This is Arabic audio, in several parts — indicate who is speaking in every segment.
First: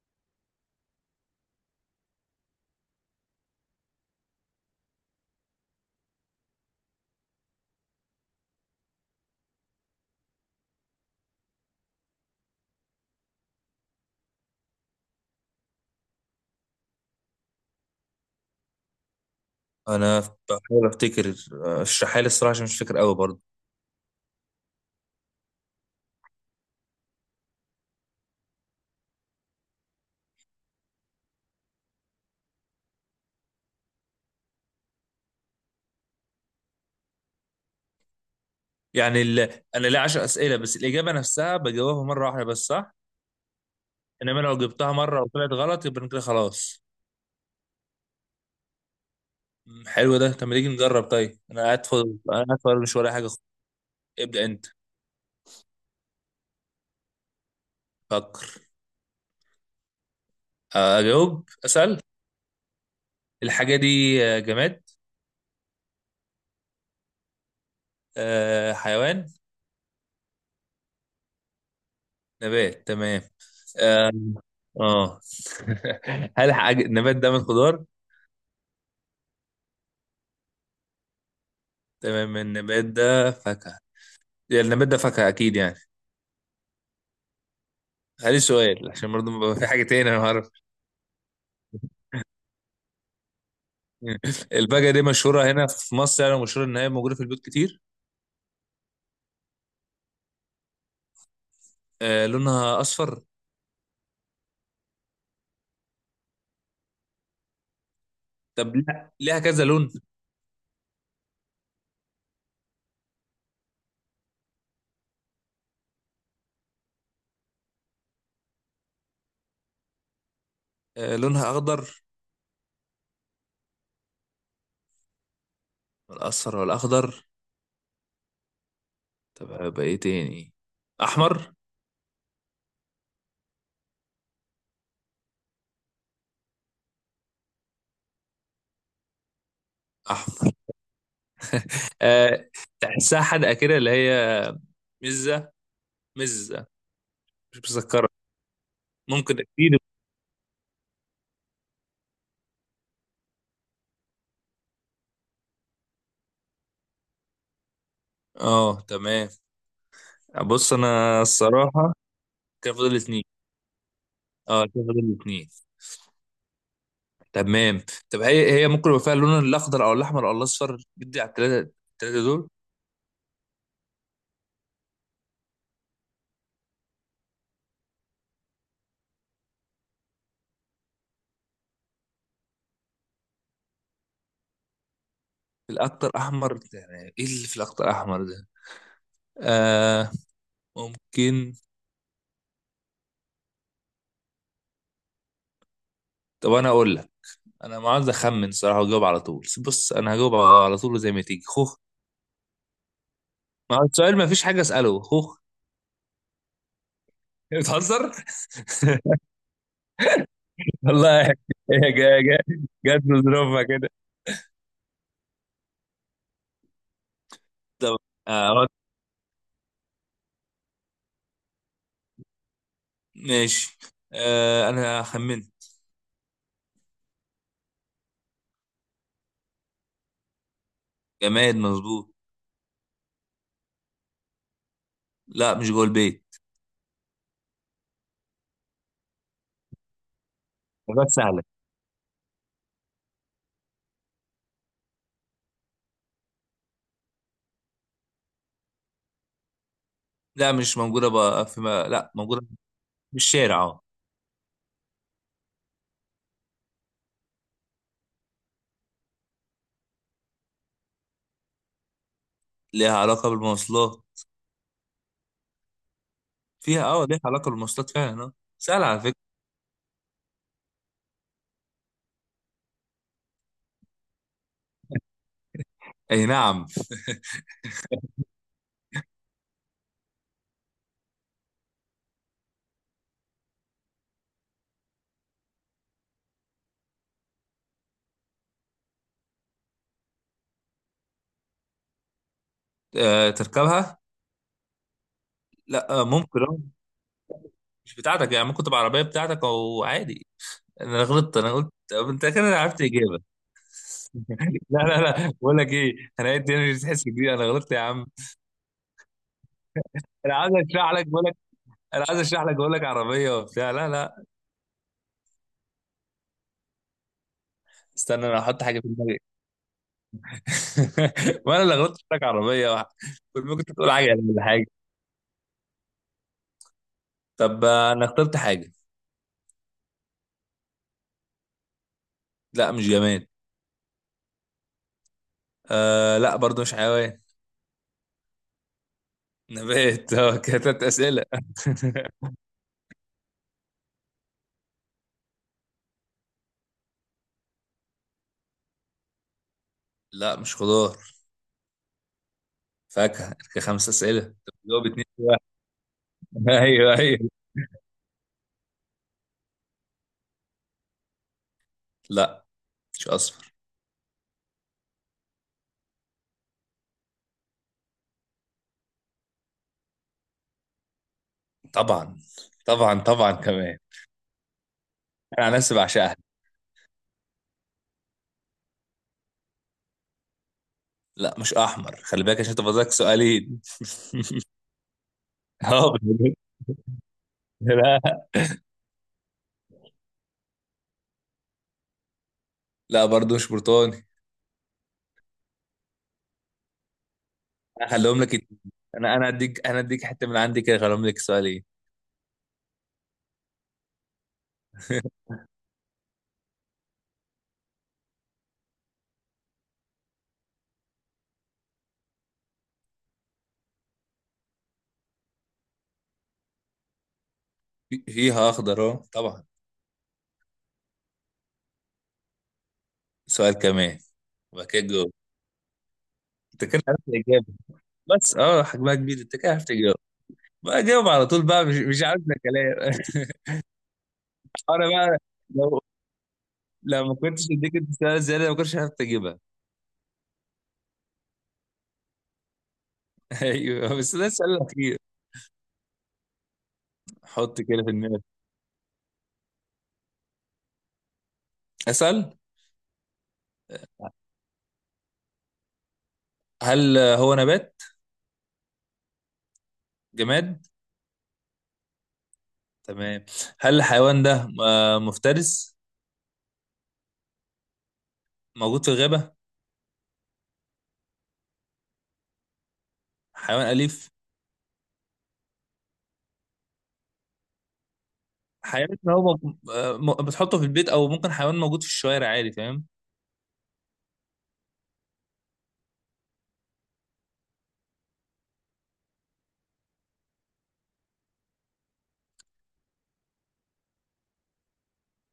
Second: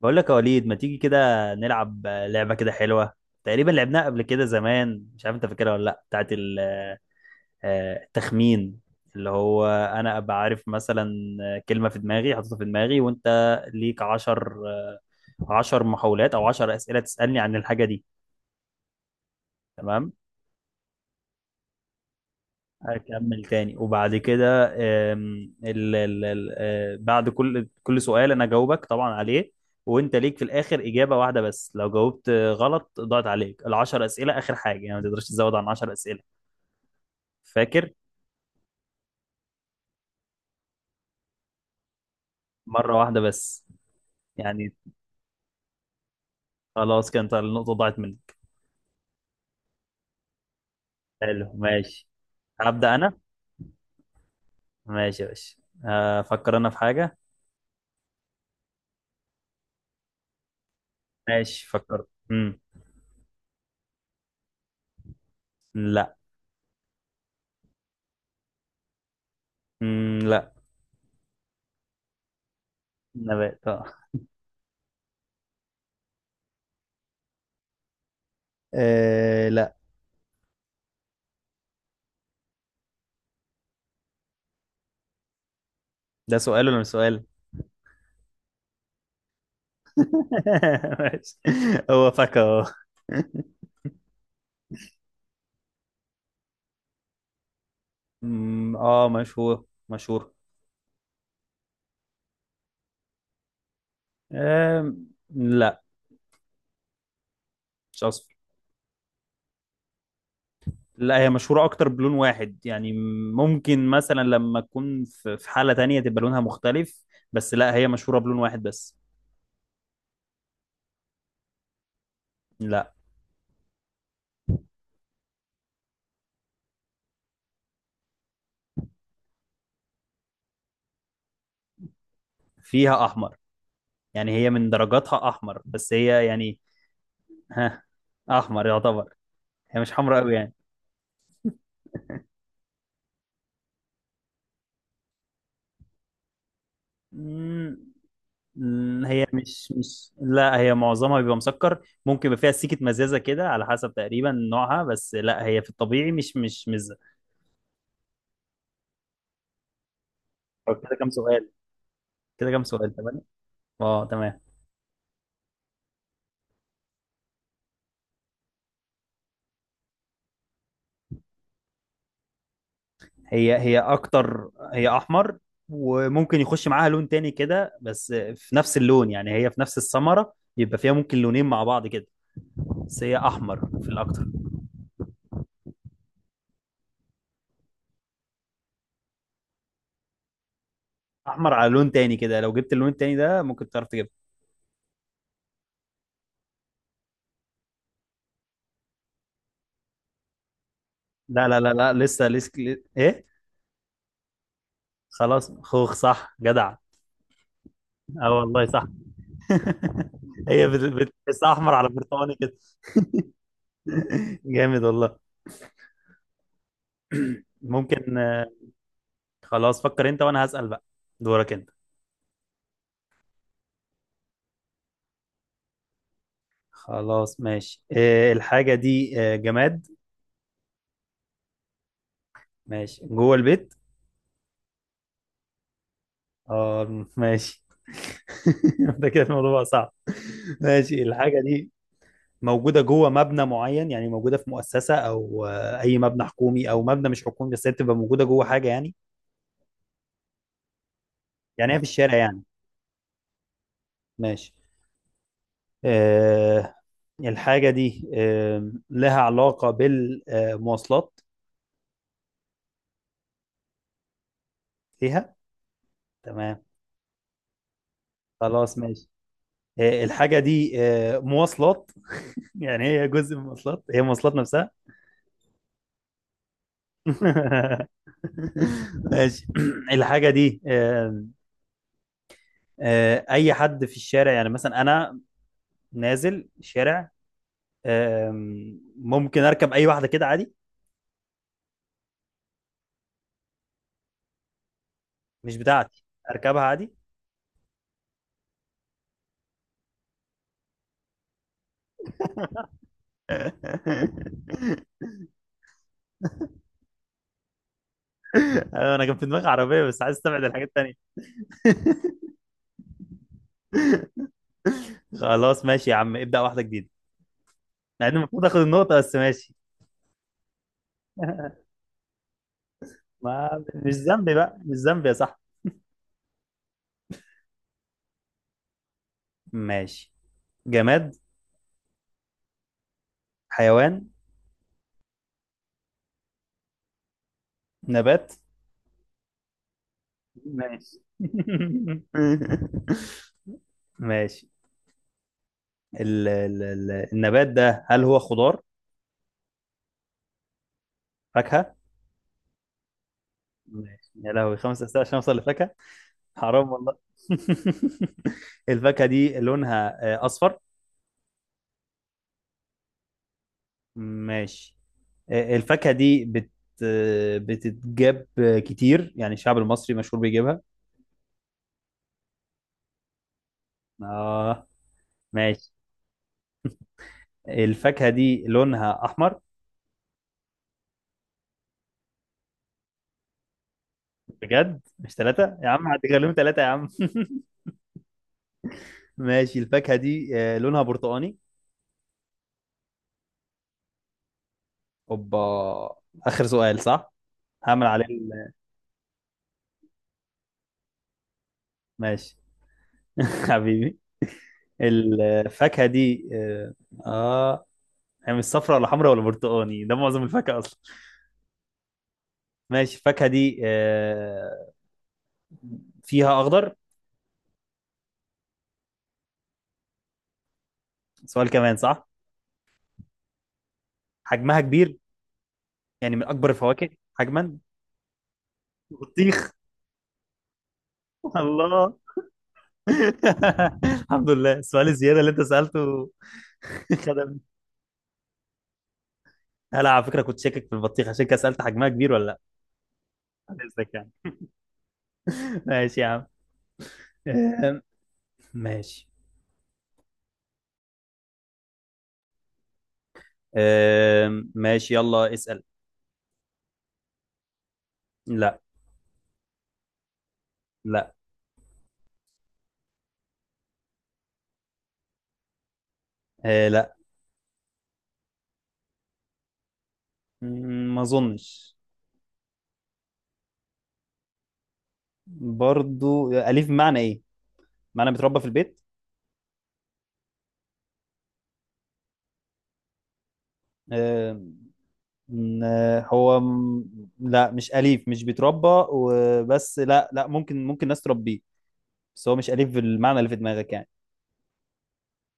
Speaker 1: بقول لك يا وليد، ما تيجي كده نلعب لعبة كده حلوة؟ تقريبا لعبناها قبل كده زمان. مش عارف انت فاكرها ولا لا، بتاعت التخمين، اللي هو انا ابقى عارف مثلا كلمة في دماغي حاططها في دماغي، وانت ليك عشر محاولات او عشر اسئلة تسألني عن الحاجة دي. تمام؟
Speaker 2: انا بحاول افتكر، اشرحها لي الصراحه عشان مش فاكر قوي برضه.
Speaker 1: هكمل تاني، وبعد كده آم، ال ال ال آه، بعد كل سؤال انا جاوبك طبعا عليه، وانت ليك في الاخر اجابه واحده بس. لو جاوبت غلط ضاعت عليك العشر اسئله. اخر حاجه يعني ما تقدرش تزود عن 10 اسئله. فاكر؟
Speaker 2: يعني انا ليا 10 اسئله بس، الاجابه نفسها بجاوبها مره واحده بس
Speaker 1: مره
Speaker 2: صح.
Speaker 1: واحده بس،
Speaker 2: انما لو
Speaker 1: يعني
Speaker 2: جبتها مره وطلعت غلط يبقى أنا كده خلاص.
Speaker 1: خلاص كانت النقطه ضاعت منك.
Speaker 2: حلو ده. طب ما تيجي نجرب طيب،
Speaker 1: حلو،
Speaker 2: انا قاعد
Speaker 1: ماشي.
Speaker 2: فاضي
Speaker 1: هبدا
Speaker 2: مش ورايا
Speaker 1: انا.
Speaker 2: حاجه خالص. ابدا انت.
Speaker 1: ماشي يا باشا، افكر انا في حاجه.
Speaker 2: فكر. اجاوب
Speaker 1: ماشي،
Speaker 2: اسال.
Speaker 1: فكرت.
Speaker 2: الحاجه دي جماد؟
Speaker 1: لا.
Speaker 2: حيوان؟
Speaker 1: لا.
Speaker 2: نبات. تمام.
Speaker 1: نبات، آه.
Speaker 2: اه. آه. هل حاجه النبات ده من خضار؟
Speaker 1: آه، لا،
Speaker 2: تمام، النبات ده فاكهه. يعني النبات ده فاكهه اكيد يعني.
Speaker 1: ده سؤال ولا مش سؤال؟
Speaker 2: عليه سؤال عشان برضه ما بقى في حاجة تاني أنا عارف.
Speaker 1: ماشي، هو فاكهة.
Speaker 2: الباجة دي مشهورة هنا في مصر، يعني مشهورة إن هي موجودة في البيوت كتير.
Speaker 1: اه، مشهور مشهور.
Speaker 2: آه لونها أصفر؟
Speaker 1: لا، مش اصفر.
Speaker 2: طب لا، ليها كذا لون؟
Speaker 1: لا، هي مشهورة اكتر بلون واحد يعني. ممكن مثلا لما تكون في حالة تانية تبقى لونها مختلف، بس لا هي مشهورة بلون واحد بس.
Speaker 2: آه لونها أخضر؟
Speaker 1: لا،
Speaker 2: الأصفر والأخضر. طب هيبقى إيه تاني؟ أحمر؟
Speaker 1: فيها احمر. يعني هي من درجاتها احمر، بس هي يعني، ها، احمر يعتبر. هي مش حمراء قوي
Speaker 2: أحمر.
Speaker 1: يعني.
Speaker 2: آه. تحسها حدقة كده اللي هي مزة. مزة. مش
Speaker 1: أمم،
Speaker 2: مسكرة؟
Speaker 1: مم، هي
Speaker 2: ممكن
Speaker 1: مش
Speaker 2: أكيد.
Speaker 1: مش لا، هي معظمها بيبقى مسكر. ممكن يبقى فيها سيكة مزازة كده على حسب تقريبا نوعها، بس لا هي في الطبيعي مش مزة.
Speaker 2: أه تمام. بص
Speaker 1: أو،
Speaker 2: أنا الصراحة،
Speaker 1: كده كام
Speaker 2: كان
Speaker 1: سؤال،
Speaker 2: فاضل
Speaker 1: تمام.
Speaker 2: اتنين.
Speaker 1: اه تمام.
Speaker 2: أه كان فاضل اتنين. تمام. طب هي ممكن يبقى فيها اللون الاخضر او الاحمر او الاصفر؟ بدي على الثلاثه الثلاثه دول.
Speaker 1: هي اكتر، هي احمر. وممكن يخش معاها لون تاني كده، بس في نفس اللون يعني. هي في نفس الثمرة يبقى فيها ممكن لونين مع بعض كده، بس هي احمر في الاكتر.
Speaker 2: الاكتر احمر؟ يعني ايه اللي في الاكتر احمر ده؟ آه
Speaker 1: احمر
Speaker 2: ممكن.
Speaker 1: على لون تاني كده. لو جبت اللون التاني ده ممكن تعرف تجيبها.
Speaker 2: طب انا اقول لك، انا ما عاوز اخمن صراحه واجاوب على طول. بص انا هجاوب على طول زي ما تيجي،
Speaker 1: لا، لا، لا،
Speaker 2: خوخ.
Speaker 1: لا، لسه لسه. ايه؟
Speaker 2: ما هو السؤال ما فيش حاجه اساله، خوخ.
Speaker 1: خلاص، خوخ صح، جدع!
Speaker 2: بتهزر
Speaker 1: اه والله صح. هي
Speaker 2: والله.
Speaker 1: بتحسها احمر على
Speaker 2: هي جا
Speaker 1: برتقاني
Speaker 2: جا
Speaker 1: كده.
Speaker 2: جت بظروفها كده.
Speaker 1: جامد والله.
Speaker 2: طب.
Speaker 1: ممكن.
Speaker 2: آه
Speaker 1: خلاص، فكر انت وانا هسأل بقى. دورك انت.
Speaker 2: ماشي. انا خمنت.
Speaker 1: خلاص ماشي. الحاجة دي جماد؟
Speaker 2: جماد مظبوط.
Speaker 1: ماشي. جوه البيت؟
Speaker 2: لا مش جوه البيت.
Speaker 1: اه ماشي. ده كده الموضوع بقى صعب. ماشي،
Speaker 2: حاجات
Speaker 1: الحاجة
Speaker 2: سهله.
Speaker 1: دي موجودة جوه مبنى معين؟ يعني موجودة في مؤسسة او اي مبنى حكومي او مبنى مش حكومي، بس هي بتبقى موجودة جوه حاجة يعني.
Speaker 2: لا مش موجودة بقى في
Speaker 1: يعني هي في
Speaker 2: ما... لا
Speaker 1: الشارع يعني؟
Speaker 2: موجودة في الشارع اه.
Speaker 1: ماشي. آه، الحاجة دي لها علاقة بالمواصلات؟
Speaker 2: ليها علاقة بالمواصلات؟
Speaker 1: ليها. تمام.
Speaker 2: فيها اه، ليها علاقة بالمواصلات فعلا، اه
Speaker 1: خلاص
Speaker 2: سهلة على
Speaker 1: ماشي.
Speaker 2: فكرة.
Speaker 1: الحاجة دي مواصلات؟ يعني هي جزء من المواصلات، هي مواصلات نفسها.
Speaker 2: اي نعم.
Speaker 1: ماشي. الحاجة دي آم، آه، أي حد في الشارع يعني، مثلا أنا نازل الشارع ممكن أركب أي واحدة كده عادي.
Speaker 2: آه تركبها؟
Speaker 1: مش
Speaker 2: لا،
Speaker 1: بتاعتي،
Speaker 2: آه ممكن اه.
Speaker 1: أركبها عادي.
Speaker 2: مش بتاعتك، يعني ممكن تبقى عربية بتاعتك او عادي. انا غلطت، انا قلت طب انت كده عرفت اجابة. لا لا لا، بقول لك ايه. انا قلت انا مش تحس كبير، انا غلطت يا عم.
Speaker 1: أيوة، أنا كان في دماغي عربية، بس عايز
Speaker 2: انا
Speaker 1: أستبعد
Speaker 2: عايز
Speaker 1: الحاجات
Speaker 2: اشرح
Speaker 1: التانية.
Speaker 2: لك بقول لك، عربية وبتاع لا لا.
Speaker 1: خلاص ماشي يا عم، ابدأ واحدة جديدة. مع ان
Speaker 2: استنى انا
Speaker 1: المفروض اخد
Speaker 2: هحط حاجة في
Speaker 1: النقطة، بس
Speaker 2: دماغي.
Speaker 1: ماشي.
Speaker 2: وانا اللي غلطت قلت لك عربية. كنت
Speaker 1: ما
Speaker 2: ممكن تقول
Speaker 1: مش
Speaker 2: حاجة يعني،
Speaker 1: ذنبي
Speaker 2: ولا
Speaker 1: بقى،
Speaker 2: حاجة.
Speaker 1: مش ذنبي يا صاحبي.
Speaker 2: طب انا اخترت حاجه.
Speaker 1: ماشي. جماد؟
Speaker 2: لا مش جماد.
Speaker 1: حيوان؟
Speaker 2: آه لا برضو مش حيوان.
Speaker 1: نبات؟
Speaker 2: نبات اه. كده تلات
Speaker 1: ماشي.
Speaker 2: اسئله.
Speaker 1: ماشي. ال ال ال النبات ده هل هو خضار؟
Speaker 2: لا مش خضار.
Speaker 1: فاكهة؟
Speaker 2: فاكهه كده خمس
Speaker 1: ماشي، يا
Speaker 2: اسئله.
Speaker 1: لهوي! خمس
Speaker 2: جاوب
Speaker 1: أسئلة
Speaker 2: اتنين
Speaker 1: عشان
Speaker 2: في
Speaker 1: أوصل
Speaker 2: واحد.
Speaker 1: لفاكهة! حرام والله.
Speaker 2: ايوه ايوه.
Speaker 1: الفاكهة دي لونها أصفر؟
Speaker 2: لا مش اصفر.
Speaker 1: ماشي. الفاكهة دي بتتجاب كتير؟ يعني الشعب المصري مشهور بيجيبها.
Speaker 2: طبعا طبعا طبعا كمان.
Speaker 1: اه
Speaker 2: انا عن
Speaker 1: ماشي.
Speaker 2: نفسي بعشقها.
Speaker 1: الفاكهة دي لونها أحمر؟
Speaker 2: لا مش احمر، خلي بالك عشان تفضلك سؤالين.
Speaker 1: بجد؟ مش ثلاثة يا عم،
Speaker 2: اه
Speaker 1: هتغلوهم
Speaker 2: بجد.
Speaker 1: ثلاثة يا عم!
Speaker 2: لا.
Speaker 1: ماشي، الفاكهة دي لونها برتقاني؟
Speaker 2: لا برضو مش برتقاني.
Speaker 1: اوبا! آخر سؤال صح؟ هعمل عليه
Speaker 2: هخليهم لك اتنين. انا اديك حته من عندي كده، هخليهم لك سؤالين.
Speaker 1: ماشي. حبيبي. الفاكهة دي آه، هي مش صفرا ولا حمرا ولا برتقاني، ده معظم الفاكهة أصلا. ماشي، الفاكهة دي فيها أخضر؟
Speaker 2: فيها اخضر اه طبعا.
Speaker 1: سؤال كمان، صح.
Speaker 2: سؤال كمان
Speaker 1: حجمها
Speaker 2: وبعد كده
Speaker 1: كبير؟
Speaker 2: تجاوب.
Speaker 1: يعني من اكبر
Speaker 2: انت كده
Speaker 1: الفواكه
Speaker 2: عرفت الاجابه
Speaker 1: حجما؟
Speaker 2: بس اه حجمها كبير، انت
Speaker 1: بطيخ!
Speaker 2: كده عرفت تجاوب. بقى جاوب على طول بقى، مش
Speaker 1: الله!
Speaker 2: مش عارف ده كلام.
Speaker 1: الحمد لله، السؤال
Speaker 2: انا بقى،
Speaker 1: الزياده اللي انت
Speaker 2: لو
Speaker 1: سالته
Speaker 2: لو ما
Speaker 1: خدمني.
Speaker 2: كنتش اديك انت سؤال زياده ما كنتش عارف تجيبها.
Speaker 1: هلا على فكره كنت شاكك في البطيخ، عشان كده سالت حجمها كبير ولا لا. عن اذنك
Speaker 2: ايوه
Speaker 1: يعني.
Speaker 2: بس ده السؤال الاخير.
Speaker 1: ماشي يا عم.
Speaker 2: حط
Speaker 1: آم،
Speaker 2: كده في دماغك.
Speaker 1: ماشي.
Speaker 2: اسال.
Speaker 1: ماشي، يلا اسال.
Speaker 2: هل هو نبات؟
Speaker 1: لا.
Speaker 2: جماد؟
Speaker 1: لا.
Speaker 2: تمام. هل الحيوان ده مفترس؟
Speaker 1: لا.
Speaker 2: موجود في الغابه؟
Speaker 1: ما اظنش.
Speaker 2: حيوان اليف؟
Speaker 1: برضو اليف بمعنى ايه؟ معنى بتربى في البيت.
Speaker 2: حيوان هو بتحطه في البيت او ممكن حيوان موجود في الشوارع عادي، فاهم؟
Speaker 1: آه، م- لا، مش أليف، مش بيتربى وبس. لا، لا، ممكن، ناس تربيه. بس هو مش أليف بالمعنى اللي في دماغك يعني.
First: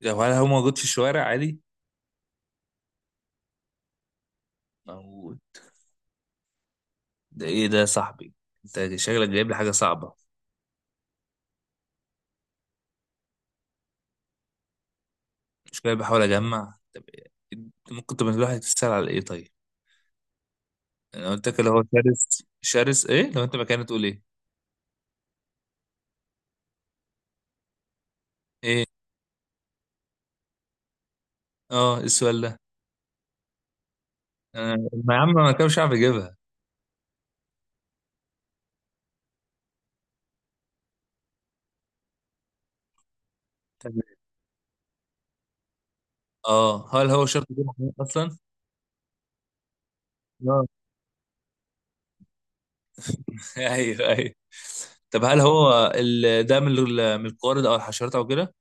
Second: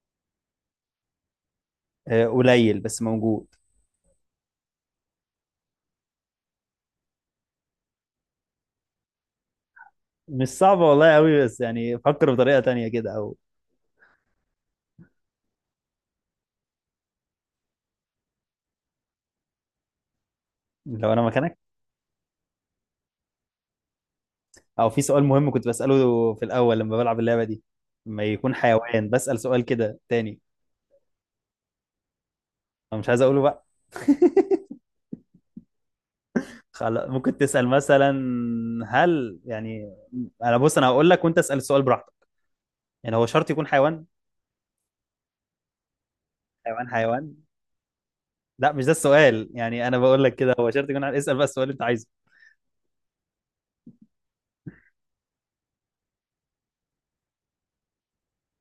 Speaker 2: هل هو موجود في الشوارع عادي؟
Speaker 1: قليل بس موجود.
Speaker 2: موجود. ده ايه ده يا صاحبي؟ انت شكلك جايب لي حاجه صعبه.
Speaker 1: مش صعبة والله قوي، بس يعني فكر بطريقة تانية كده، أو.
Speaker 2: مش كده، بحاول اجمع. طب إيه؟ ممكن تبقى الواحد تسال على ايه طيب؟
Speaker 1: لو أنا
Speaker 2: انا قلت
Speaker 1: مكانك،
Speaker 2: لك اللي هو شرس شرس، ايه لو انت مكاني تقول ايه؟
Speaker 1: أو في سؤال مهم كنت بسأله في الأول لما بلعب اللعبة دي، لما يكون
Speaker 2: ايه
Speaker 1: حيوان بسأل سؤال كده تاني.
Speaker 2: اه إيه السؤال ده؟
Speaker 1: أنا مش عايز أقوله بقى.
Speaker 2: أنا- ما يا عم ما كانش مش عارف اجيبها.
Speaker 1: خلاص، ممكن تسأل مثلا هل يعني. أنا، بص، أنا هقول لك وأنت اسأل السؤال براحتك. يعني هو شرط يكون
Speaker 2: طب
Speaker 1: حيوان؟ حيوان
Speaker 2: اه هل هو
Speaker 1: حيوان،
Speaker 2: شرط يكون محمود اصلا؟
Speaker 1: لا مش ده السؤال. يعني انا بقول لك كده،
Speaker 2: اه
Speaker 1: هو شرط يكون؟ عارف اسال بقى السؤال اللي انت عايزه.
Speaker 2: ايوه ايوه. طب هل هو ده من من القوارض او الحشرات او كده؟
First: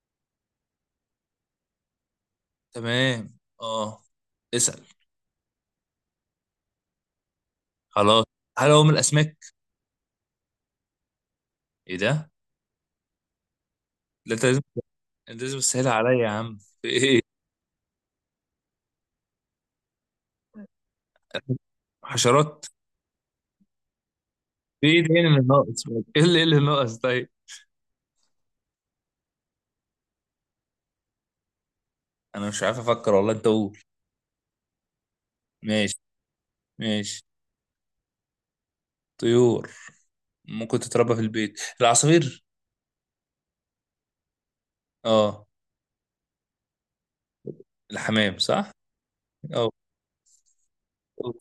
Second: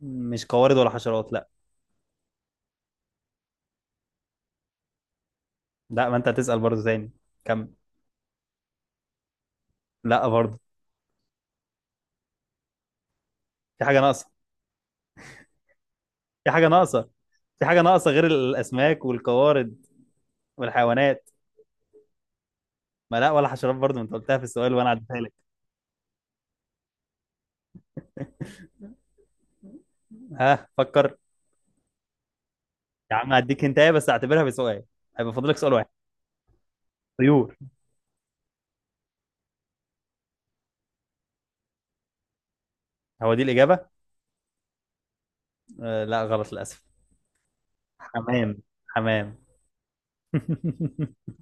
Speaker 1: مش قوارض ولا حشرات، لا.
Speaker 2: تمام اه. اسال.
Speaker 1: لا، ما انت هتسال برضه تاني. كمل.
Speaker 2: خلاص هل هو من الاسماك؟
Speaker 1: لا برضه.
Speaker 2: ايه ده؟
Speaker 1: في حاجه ناقصه.
Speaker 2: لا انت لازم تسهل عليا يا
Speaker 1: في
Speaker 2: عم،
Speaker 1: حاجه
Speaker 2: في
Speaker 1: ناقصه.
Speaker 2: ايه؟
Speaker 1: في حاجه ناقصه غير الاسماك والقوارض والحيوانات.
Speaker 2: حشرات؟
Speaker 1: ما لا، ولا حشرات برضه، ما انت قلتها في السؤال
Speaker 2: في
Speaker 1: وانا
Speaker 2: ايه
Speaker 1: عديتها
Speaker 2: تاني
Speaker 1: لك.
Speaker 2: اللي ناقص؟ ايه اللي إيه اللي ناقص طيب؟
Speaker 1: ها، فكر.
Speaker 2: انا مش عارف افكر
Speaker 1: يا عم
Speaker 2: والله، انت
Speaker 1: هديك
Speaker 2: قول.
Speaker 1: انت بس، اعتبرها بسؤال. هيبقى فاضلك سؤال واحد.
Speaker 2: ماشي ماشي.
Speaker 1: طيور.
Speaker 2: طيور. ممكن تتربى في البيت العصافير؟
Speaker 1: هو دي الاجابه؟
Speaker 2: اه
Speaker 1: آه لا، غلط للاسف.
Speaker 2: الحمام
Speaker 1: حمام،
Speaker 2: صح؟
Speaker 1: حمام.
Speaker 2: اه.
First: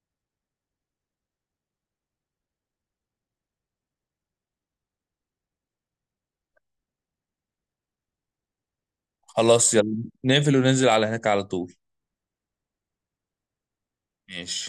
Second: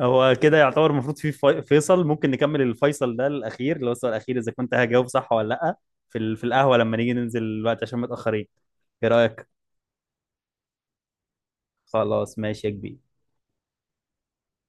Speaker 1: هو كده يعتبر المفروض في- فيصل. ممكن نكمل الفيصل ده الاخير اللي هو السؤال الاخير، اذا كنت هجاوب صح ولا لا، في القهوه، لما نيجي ننزل الوقت عشان متاخرين. ايه رايك؟
Speaker 2: خلاص يلا، نقفل وننزل على هناك على طول.
Speaker 1: خلاص، ماشي يا كبير.
Speaker 2: ماشي.